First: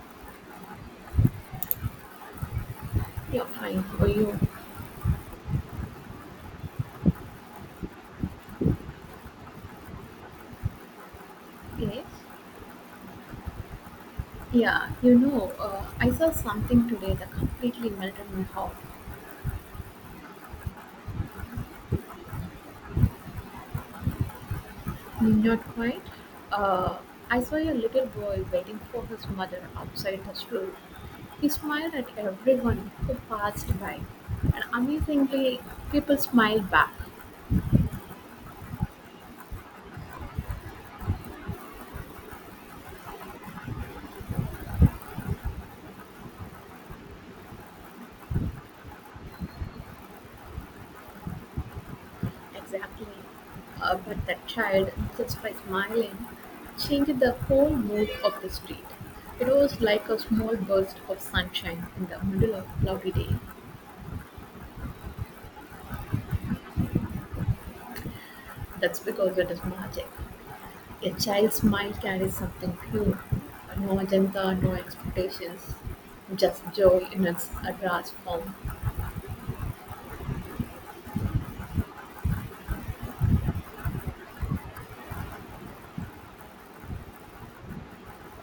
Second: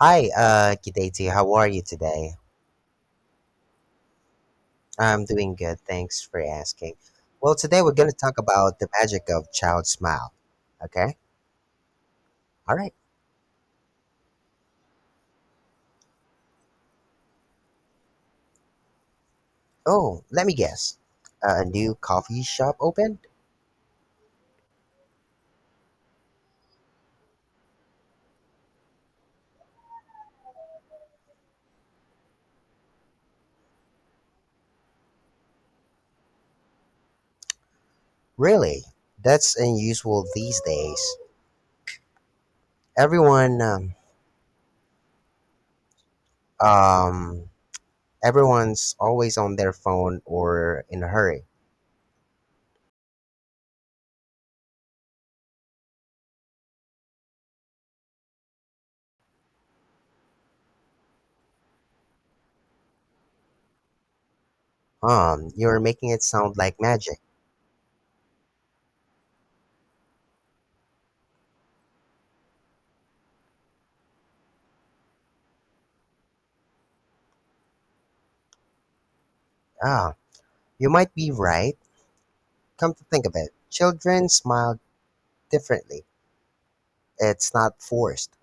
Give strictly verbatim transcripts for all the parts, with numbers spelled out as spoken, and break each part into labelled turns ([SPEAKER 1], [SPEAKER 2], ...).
[SPEAKER 1] Hi, uh, Kideti. How are you today?
[SPEAKER 2] Yeah, fine. How are you?
[SPEAKER 1] I'm doing good. Thanks for asking. Well, today we're going to talk about the magic of child smile. Okay?
[SPEAKER 2] Yes.
[SPEAKER 1] All right.
[SPEAKER 2] Yeah, you know, uh, I saw something today that completely melted my heart.
[SPEAKER 1] Oh, let me guess. A new coffee shop opened?
[SPEAKER 2] Not quite. Uh, I saw a little boy waiting for his mother outside the school. He smiled at everyone who passed by, and amazingly, people smiled back.
[SPEAKER 1] Really? That's unusual these days. Everyone, um, um, Everyone's always on their phone or in a hurry.
[SPEAKER 2] Exactly. Uh, but that child, just by smiling, changed the whole mood of the street. It was like a small burst of sunshine in the middle of cloudy day.
[SPEAKER 1] Um, you're making it sound like magic.
[SPEAKER 2] That's because it is magic. A child's smile carries something pure, no agenda, no expectations, just joy in its uh, rawest form.
[SPEAKER 1] Ah, you might be right. Come to think of it, children smile differently. It's not forced.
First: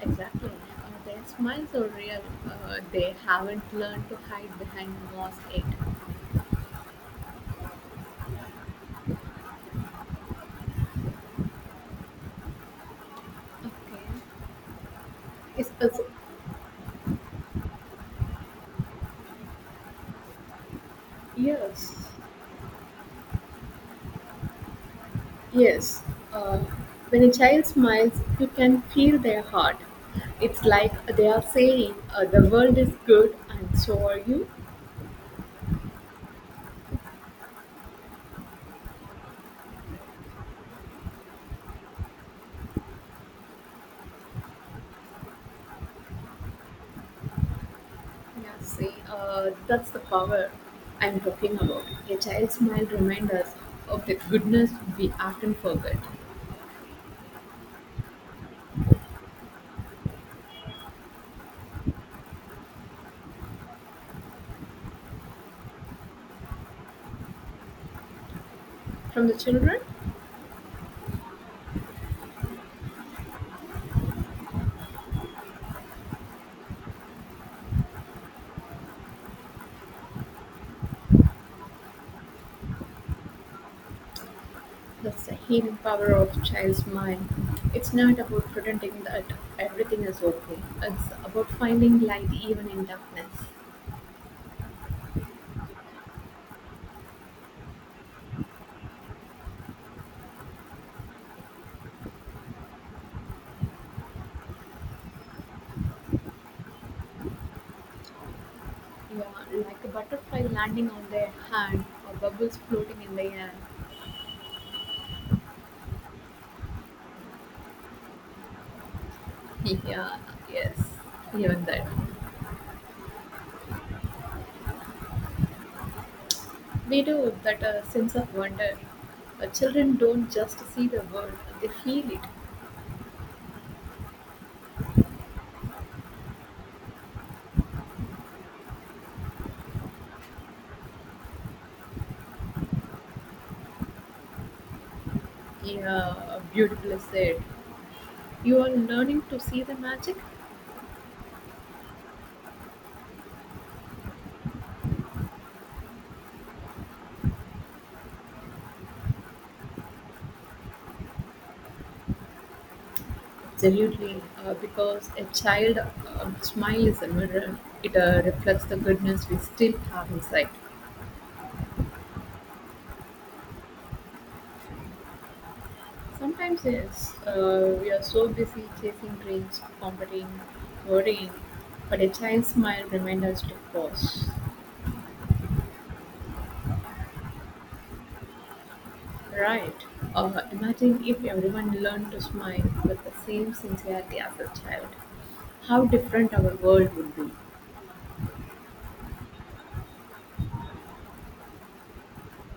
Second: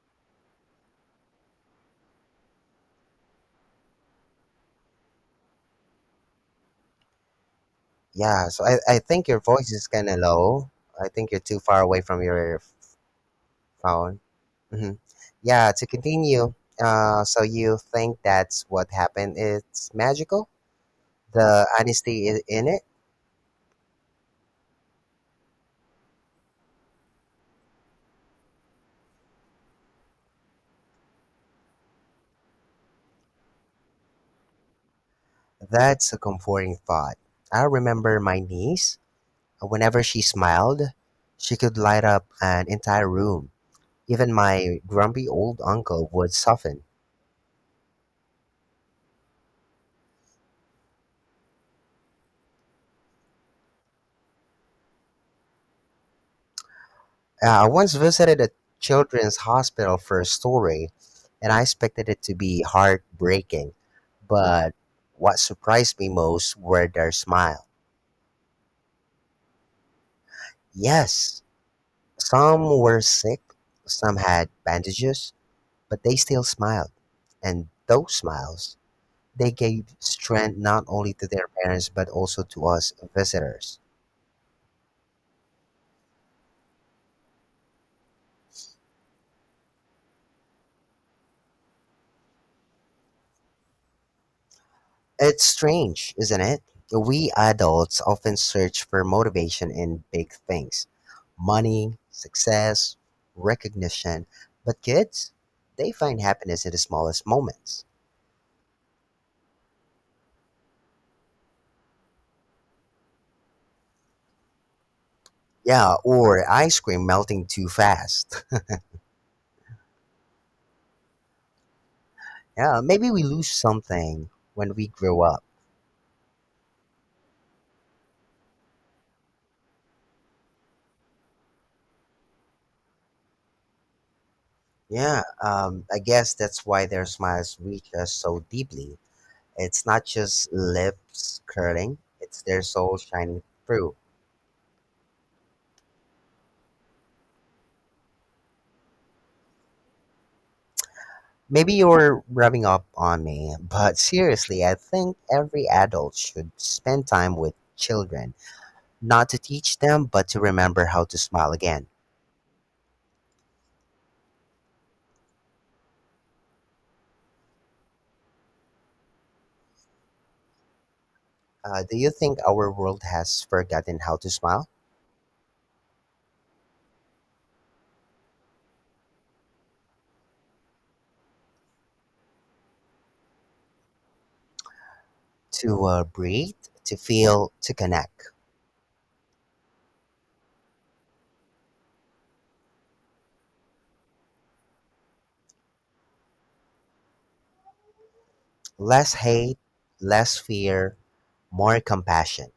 [SPEAKER 2] Exactly. Uh, their smiles are real. Uh, they haven't learned to hide behind mask yet.
[SPEAKER 1] Yeah, so I, I think your voice is kind of low. I think you're too far away from your
[SPEAKER 2] Okay.
[SPEAKER 1] phone. Hmm. Yeah,
[SPEAKER 2] It's,
[SPEAKER 1] to
[SPEAKER 2] it's
[SPEAKER 1] continue, uh, so you think that's what happened? It's magical? The
[SPEAKER 2] years.
[SPEAKER 1] honesty i- in it?
[SPEAKER 2] Yes, uh, when a child smiles, you can feel their heart. It's like they are saying, uh, the world is good, and so are you.
[SPEAKER 1] That's a comforting thought. I remember my niece. Whenever she smiled, she could light up an entire room. Even my grumpy old uncle would soften.
[SPEAKER 2] Yeah, see, uh, that's the power I'm talking about. A child's smile reminds us of the goodness we often forget.
[SPEAKER 1] Uh, I once visited a children's hospital for a story, and I expected it to be heartbreaking. But what surprised me most were their smile.
[SPEAKER 2] From the children,
[SPEAKER 1] Yes, some were sick, some had bandages, but they still smiled. And those smiles, they gave strength not only to their parents but also to us visitors.
[SPEAKER 2] that's the healing power of child's mind. It's not about pretending that everything is okay, it's about finding light even in darkness.
[SPEAKER 1] It's strange, isn't it? We adults often search for motivation in big things: money, success, recognition. But kids, they find happiness in the smallest moments.
[SPEAKER 2] Yeah, like a butterfly landing on their hand or bubbles floating in the air.
[SPEAKER 1] Yeah, or ice cream melting too fast.
[SPEAKER 2] Yeah, yes, even that.
[SPEAKER 1] Yeah, maybe we lose something when we grow up.
[SPEAKER 2] We do that uh, sense of wonder. Uh, children don't just see the world, they feel it.
[SPEAKER 1] Yeah, um, I guess that's why their smiles reach us so deeply. It's not just lips curling, it's their soul shining through.
[SPEAKER 2] Yeah, beautifully said. You are learning to see the magic?
[SPEAKER 1] Maybe you're rubbing up on me, but seriously, I think every adult should spend time with children, not to teach them, but to remember how to smile again.
[SPEAKER 2] Absolutely, uh, because a child uh, smile is a mirror. It uh, reflects the goodness we still have inside.
[SPEAKER 1] Uh, do you think our world has forgotten how to smile,
[SPEAKER 2] Sometimes, yes, uh, we are so busy chasing dreams, competing, worrying, but a child's smile reminds us to pause.
[SPEAKER 1] to uh, breathe, to feel, to connect?
[SPEAKER 2] Right? Uh, imagine if everyone learned to smile with the same sincerity as a child. How different our world would be.
[SPEAKER 1] Less hate, less fear, more compassion.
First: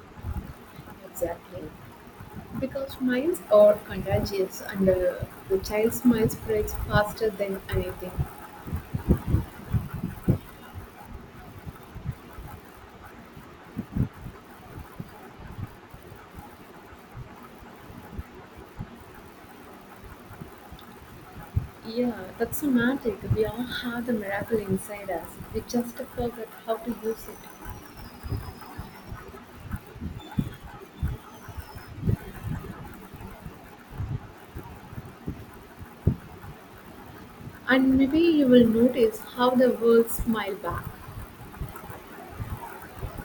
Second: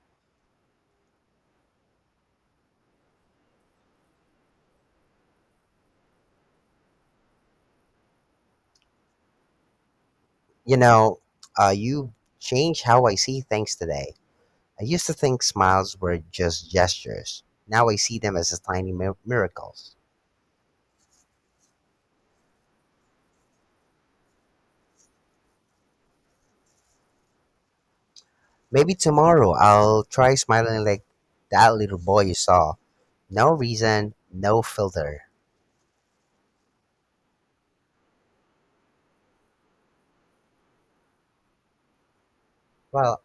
[SPEAKER 2] Exactly. Because smiles are contagious and uh, the child's smile spreads faster than anything.
[SPEAKER 1] You know, uh, you change how I see things today. I used to think smiles were just gestures. Now I see them as a tiny mir- miracles.
[SPEAKER 2] Yeah, that's so magic. We all have the miracle inside us. We just forget how to use it.
[SPEAKER 1] Maybe tomorrow I'll try smiling like that little boy you saw. No reason, no filter.
[SPEAKER 2] And maybe you will notice how the world smile back.
[SPEAKER 1] Well,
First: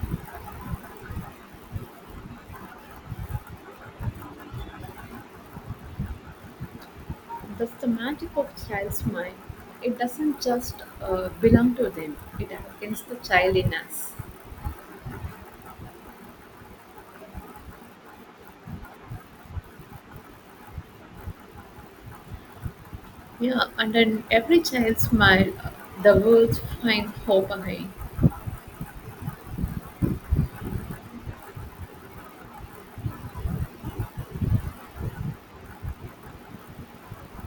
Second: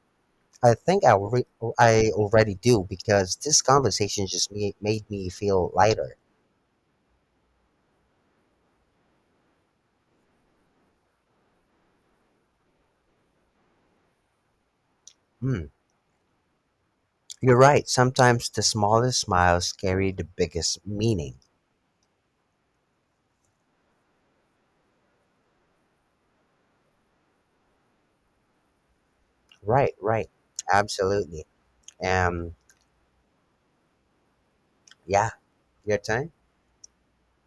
[SPEAKER 1] I think I, re- I already do because this conversation just ma- made me feel lighter.
[SPEAKER 2] That's the magic of child smile. It doesn't just uh, belong to them, it awakens the child in us.
[SPEAKER 1] Hmm, you're right. Sometimes the smallest smiles carry the biggest meaning.
[SPEAKER 2] Yeah, and then every child smile, uh, the world finds hope again.
[SPEAKER 1] Right, right. Absolutely. Um, yeah, your turn?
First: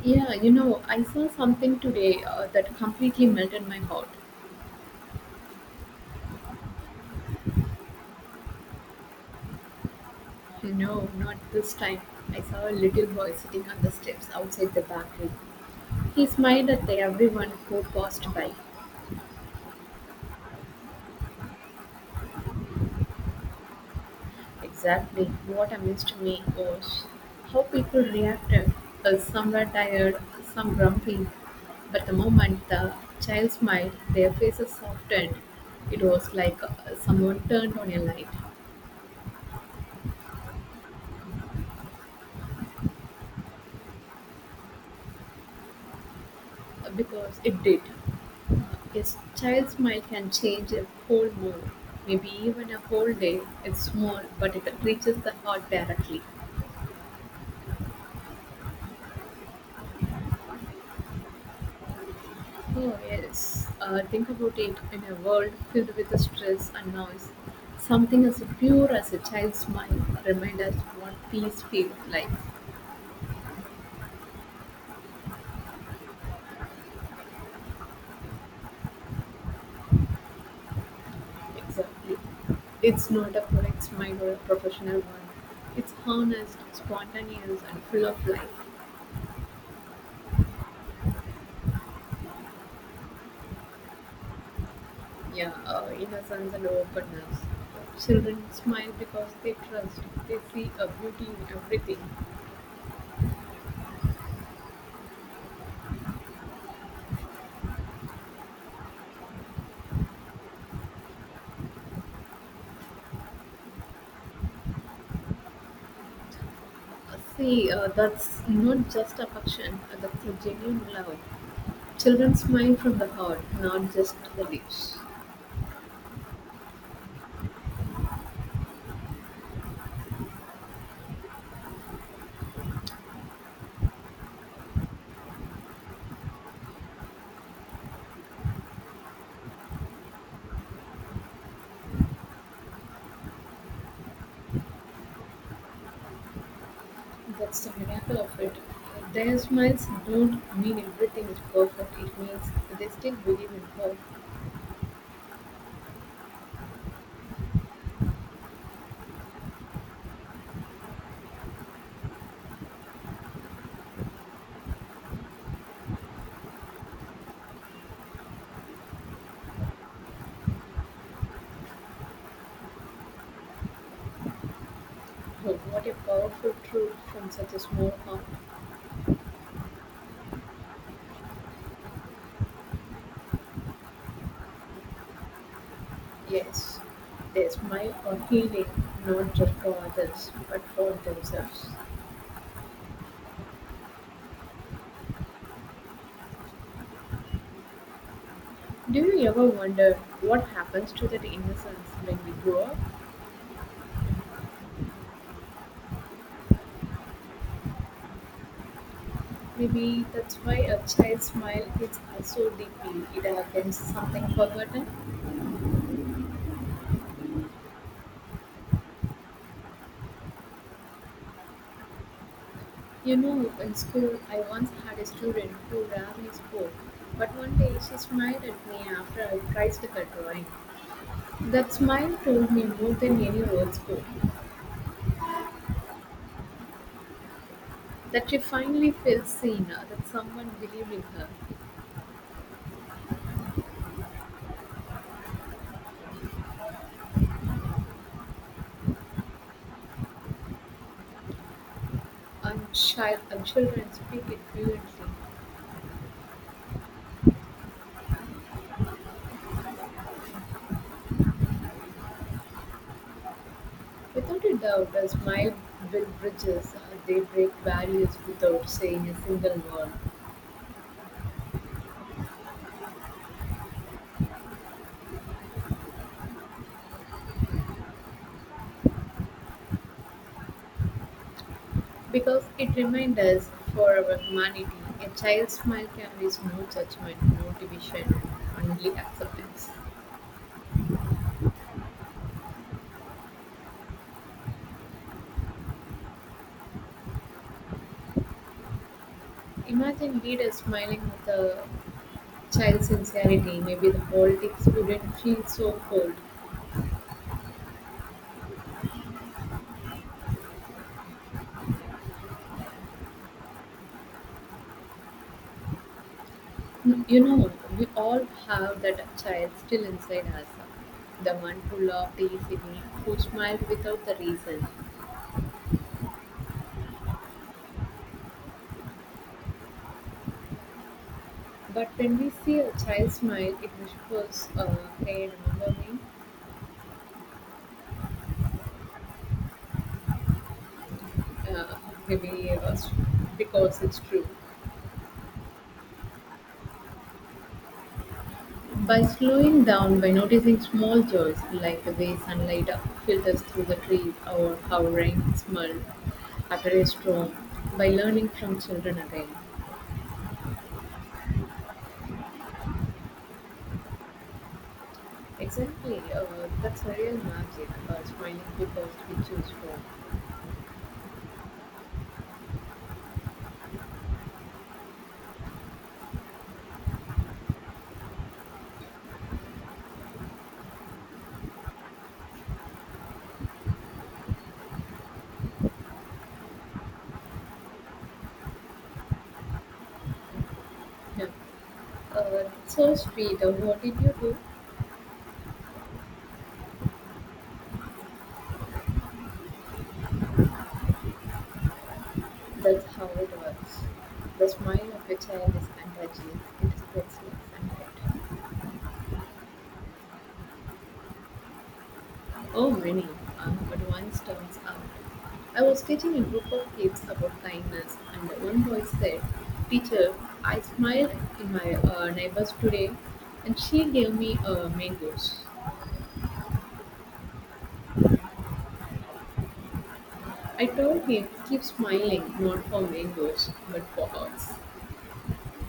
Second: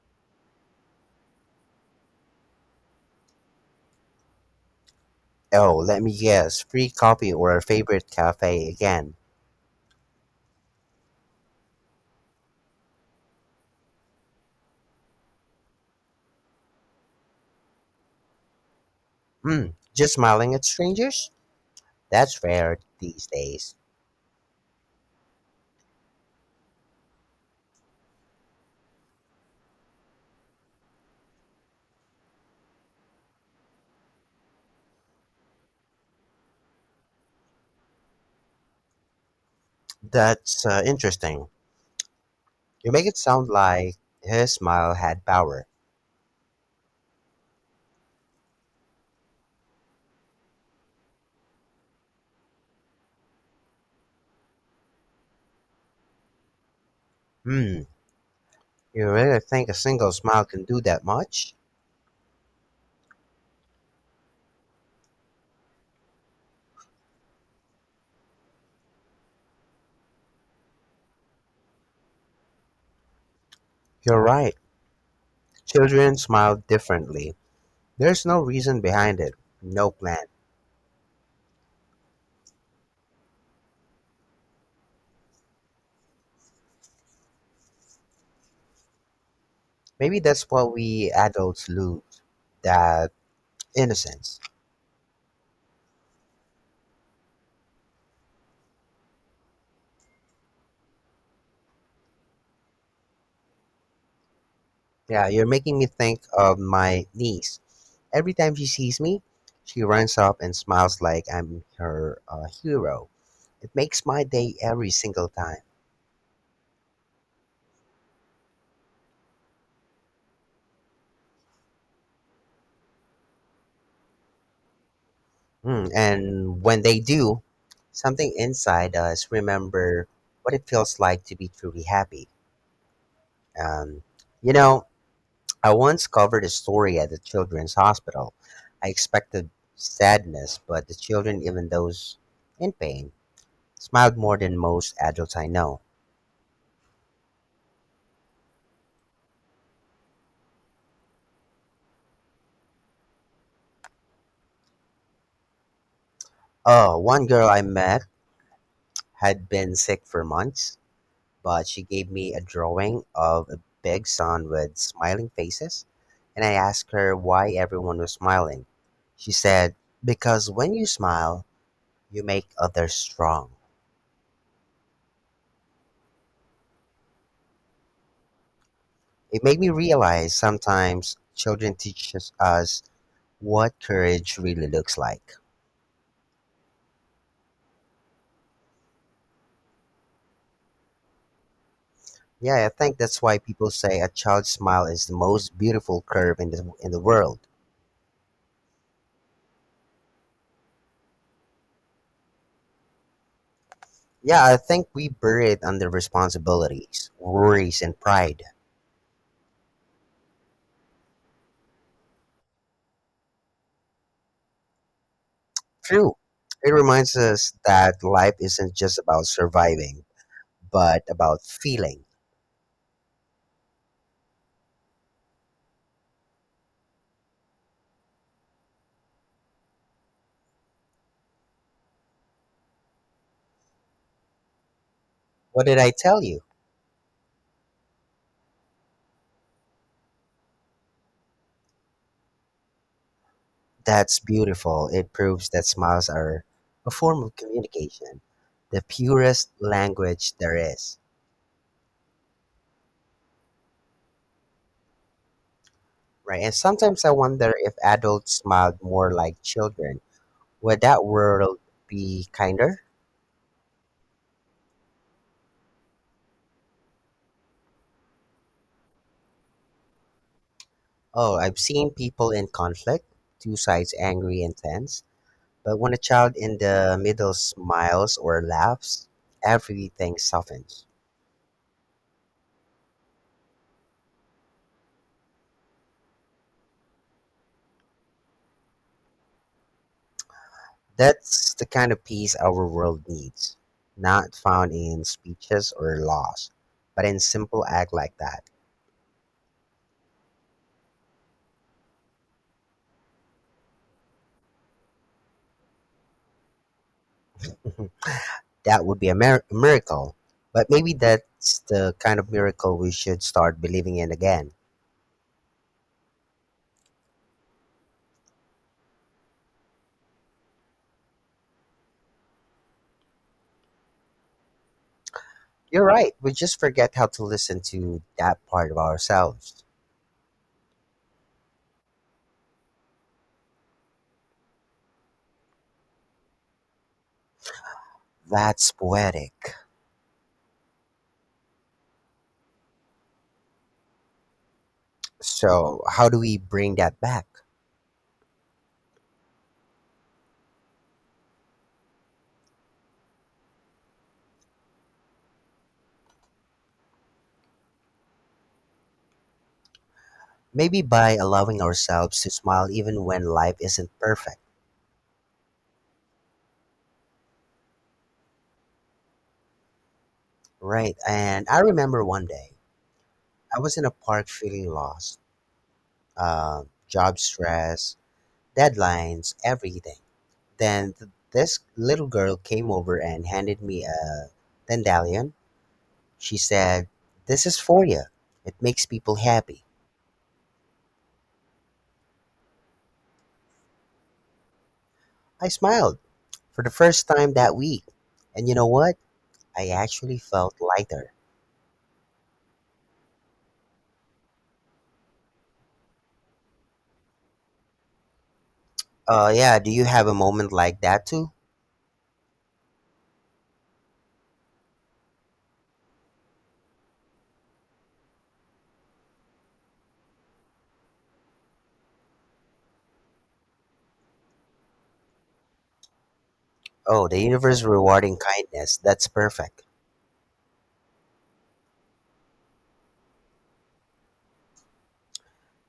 [SPEAKER 2] Yeah, you know, I saw something today uh, that completely melted my heart.
[SPEAKER 1] Oh, let me guess. Free coffee or a favorite cafe again.
[SPEAKER 2] No, not this time. I saw a little boy sitting on the steps outside the bakery. He smiled at the everyone who passed by.
[SPEAKER 1] Hmm, just smiling at strangers? That's rare these days.
[SPEAKER 2] Exactly. What amazed me was how people reacted. Uh, Some were tired, some grumpy, but the moment the child smiled, their faces softened. It was like uh, someone turned on a light.
[SPEAKER 1] That's uh, interesting. You make it sound like his smile had power.
[SPEAKER 2] Uh, because it did. A child's smile can change a whole mood, maybe even a whole day. It's small, but it reaches the heart directly.
[SPEAKER 1] Hmm, you really think a single smile can do that much?
[SPEAKER 2] Oh, yes. Uh, think about it in a world filled with stress and noise. Something as pure as a child's smile reminds us what peace feels like.
[SPEAKER 1] You're right. Children smile differently. There's no reason behind it, no plan.
[SPEAKER 2] Exactly. It's not a product smile or a professional one. It's honest, spontaneous, and full of life.
[SPEAKER 1] Maybe that's what we adults lose, that innocence.
[SPEAKER 2] Yeah, uh, innocence and openness. Children smile because they trust, they see a beauty in everything.
[SPEAKER 1] Yeah, you're making me think of my niece. Every time she sees me, she runs up and smiles like I'm her uh, hero. It makes my day every single time.
[SPEAKER 2] Uh, See, uh, that's not just affection, uh, that's a genuine love. Children smile from the heart, not just the lips.
[SPEAKER 1] Hmm. And when they do, something inside us remember what it feels like to be truly happy. Um, you know, I once covered a story at the children's hospital. I expected sadness, but the children, even those in pain, smiled more than most adults I know.
[SPEAKER 2] That's the miracle of it. Their smiles don't mean everything is perfect, it means they still believe in hope.
[SPEAKER 1] Oh, one girl I met had been sick for months but she gave me a drawing of a big sun with smiling faces, and I asked her why everyone was smiling. She said, because when you smile, you make others strong.
[SPEAKER 2] Oh, what a powerful truth from such a small heart.
[SPEAKER 1] It made me realize sometimes children teach us us what courage really looks like.
[SPEAKER 2] Yes, their smile are healing, not just for others, but for themselves.
[SPEAKER 1] Yeah, I think that's why people say a child's smile is the most beautiful curve in the in the world.
[SPEAKER 2] Do you ever wonder what happens to that innocence when we grow up?
[SPEAKER 1] Yeah, I think we bury it under responsibilities, worries, and pride.
[SPEAKER 2] Maybe that's why a child's smile hits us so deeply. It happens something forgotten.
[SPEAKER 1] True. It reminds us that life isn't just about surviving, but about feeling.
[SPEAKER 2] You know, in school, I once had a student who rarely spoke, but one day she smiled at me after I praised her drawing. That smile told me more than any words could.
[SPEAKER 1] What did I tell you?
[SPEAKER 2] That she finally felt seen, uh, that someone believed in her.
[SPEAKER 1] That's beautiful. It proves that smiles are a form of communication, the purest language there is.
[SPEAKER 2] And, child, and children speak it fluently.
[SPEAKER 1] Right? And sometimes I wonder if adults smiled more like children. Would that world be kinder?
[SPEAKER 2] Without a doubt, a smile builds bridges, uh, they break barriers without saying a single word.
[SPEAKER 1] Oh, I've seen people in conflict, two sides angry and tense. But when a child in the middle smiles or laughs, everything softens.
[SPEAKER 2] Because it reminds us, for our humanity, a child's smile carries no judgment, no division, only acceptance.
[SPEAKER 1] That's the kind of peace our world needs, not found in speeches or laws, but in simple act like that.
[SPEAKER 2] Imagine leaders smiling with a child's sincerity, maybe the politics wouldn't feel so cold.
[SPEAKER 1] That would be a mir- miracle. But maybe that's the kind of miracle we should start believing in again.
[SPEAKER 2] You know, we all have that child still inside us. The one who laughed easily, who smiled without the reason.
[SPEAKER 1] You're right. We just forget how to listen to that part of ourselves.
[SPEAKER 2] But when we see a child smile, it whispers, uh, hey, remember me?
[SPEAKER 1] That's poetic.
[SPEAKER 2] uh, maybe uh, because it's true.
[SPEAKER 1] So, how do we bring that back?
[SPEAKER 2] By slowing down, by noticing small joys like the way sunlight filters through the trees or how rain smells after a storm, by learning from children again.
[SPEAKER 1] Maybe by allowing ourselves to smile even when life isn't perfect.
[SPEAKER 2] Exactly, uh, that's a real magic, uh, smiling because we choose from.
[SPEAKER 1] Right. And I remember one day I was in a park feeling lost. Uh, job stress, deadlines, everything. Then th- this little girl came over and handed me a dandelion. She said, this is for you. It makes people happy.
[SPEAKER 2] Yeah. Uh, so sweet, uh, what did you do?
[SPEAKER 1] I smiled for the first time that week. And you know what? I actually felt lighter.
[SPEAKER 2] That's how it works. The smile of a child is contagious, it spreads like sunlight.
[SPEAKER 1] Uh, yeah, do you have a moment like that too?
[SPEAKER 2] Oh, many. Uh, but one stands out. I was teaching a group of kids about kindness, and one boy said, "Teacher, I smiled in my uh, neighbors today, and she gave me uh, mangoes."
[SPEAKER 1] Oh, the universe rewarding kindness. That's perfect.
[SPEAKER 2] I told him, "Keep smiling, not for mangoes, but for us."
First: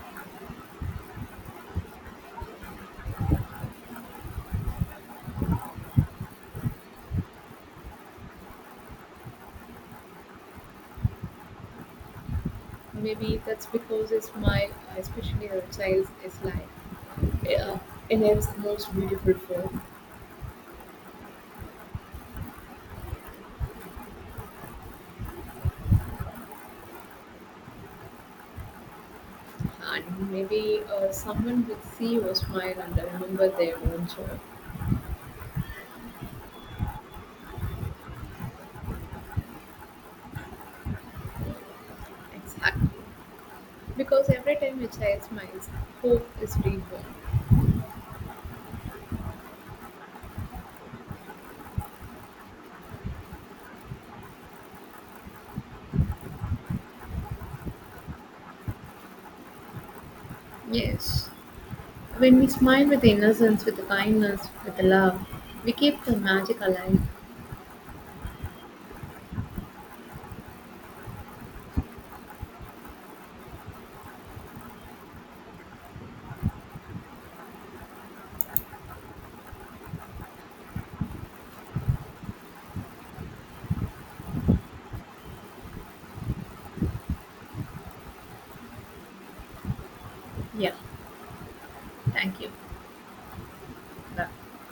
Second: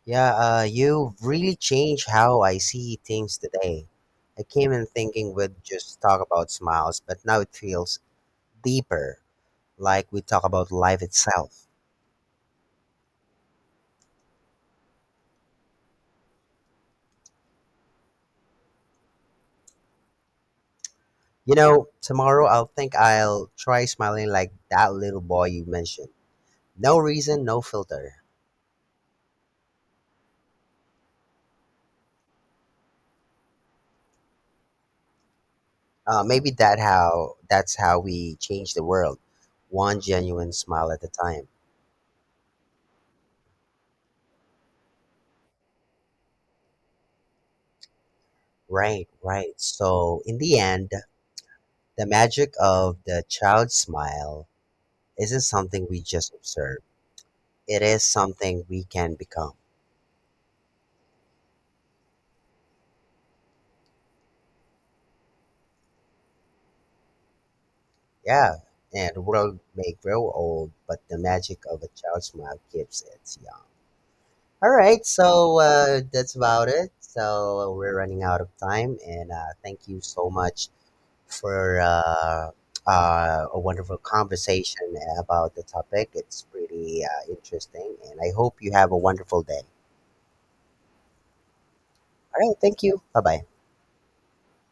[SPEAKER 1] Yeah, uh, you really changed how I see things today. I came in thinking we'd just talk about smiles, but now it feels deeper, like we talk about life itself.
[SPEAKER 2] Maybe that's because a smile, especially a child's, is like uh, in its most beautiful form.
[SPEAKER 1] You know, tomorrow I'll think I'll try smiling like that little boy you mentioned. No reason, no filter.
[SPEAKER 2] And maybe uh, someone will see your smile and remember their own joy.
[SPEAKER 1] Uh, maybe that how that's how we change the world, one genuine smile at a time.
[SPEAKER 2] Exactly. Because every time a child smiles, hope is reborn.
[SPEAKER 1] Right, right. So in the end, the magic of the child's smile isn't something we just observe. It is something we can become.
[SPEAKER 2] Yes. When we smile with innocence, with kindness, with love, we keep the magic alive.
[SPEAKER 1] Yeah, and the world may grow old, but the magic of a child's smile keeps it young. All right, so uh, that's about it. So we're running out of time, and uh, thank you so much for uh, uh, a wonderful conversation about the topic. It's pretty uh, interesting, and I hope you have a wonderful day.
[SPEAKER 2] Yeah. Thank
[SPEAKER 1] All
[SPEAKER 2] you.
[SPEAKER 1] right, thank you. Bye bye.
[SPEAKER 2] That- Yeah.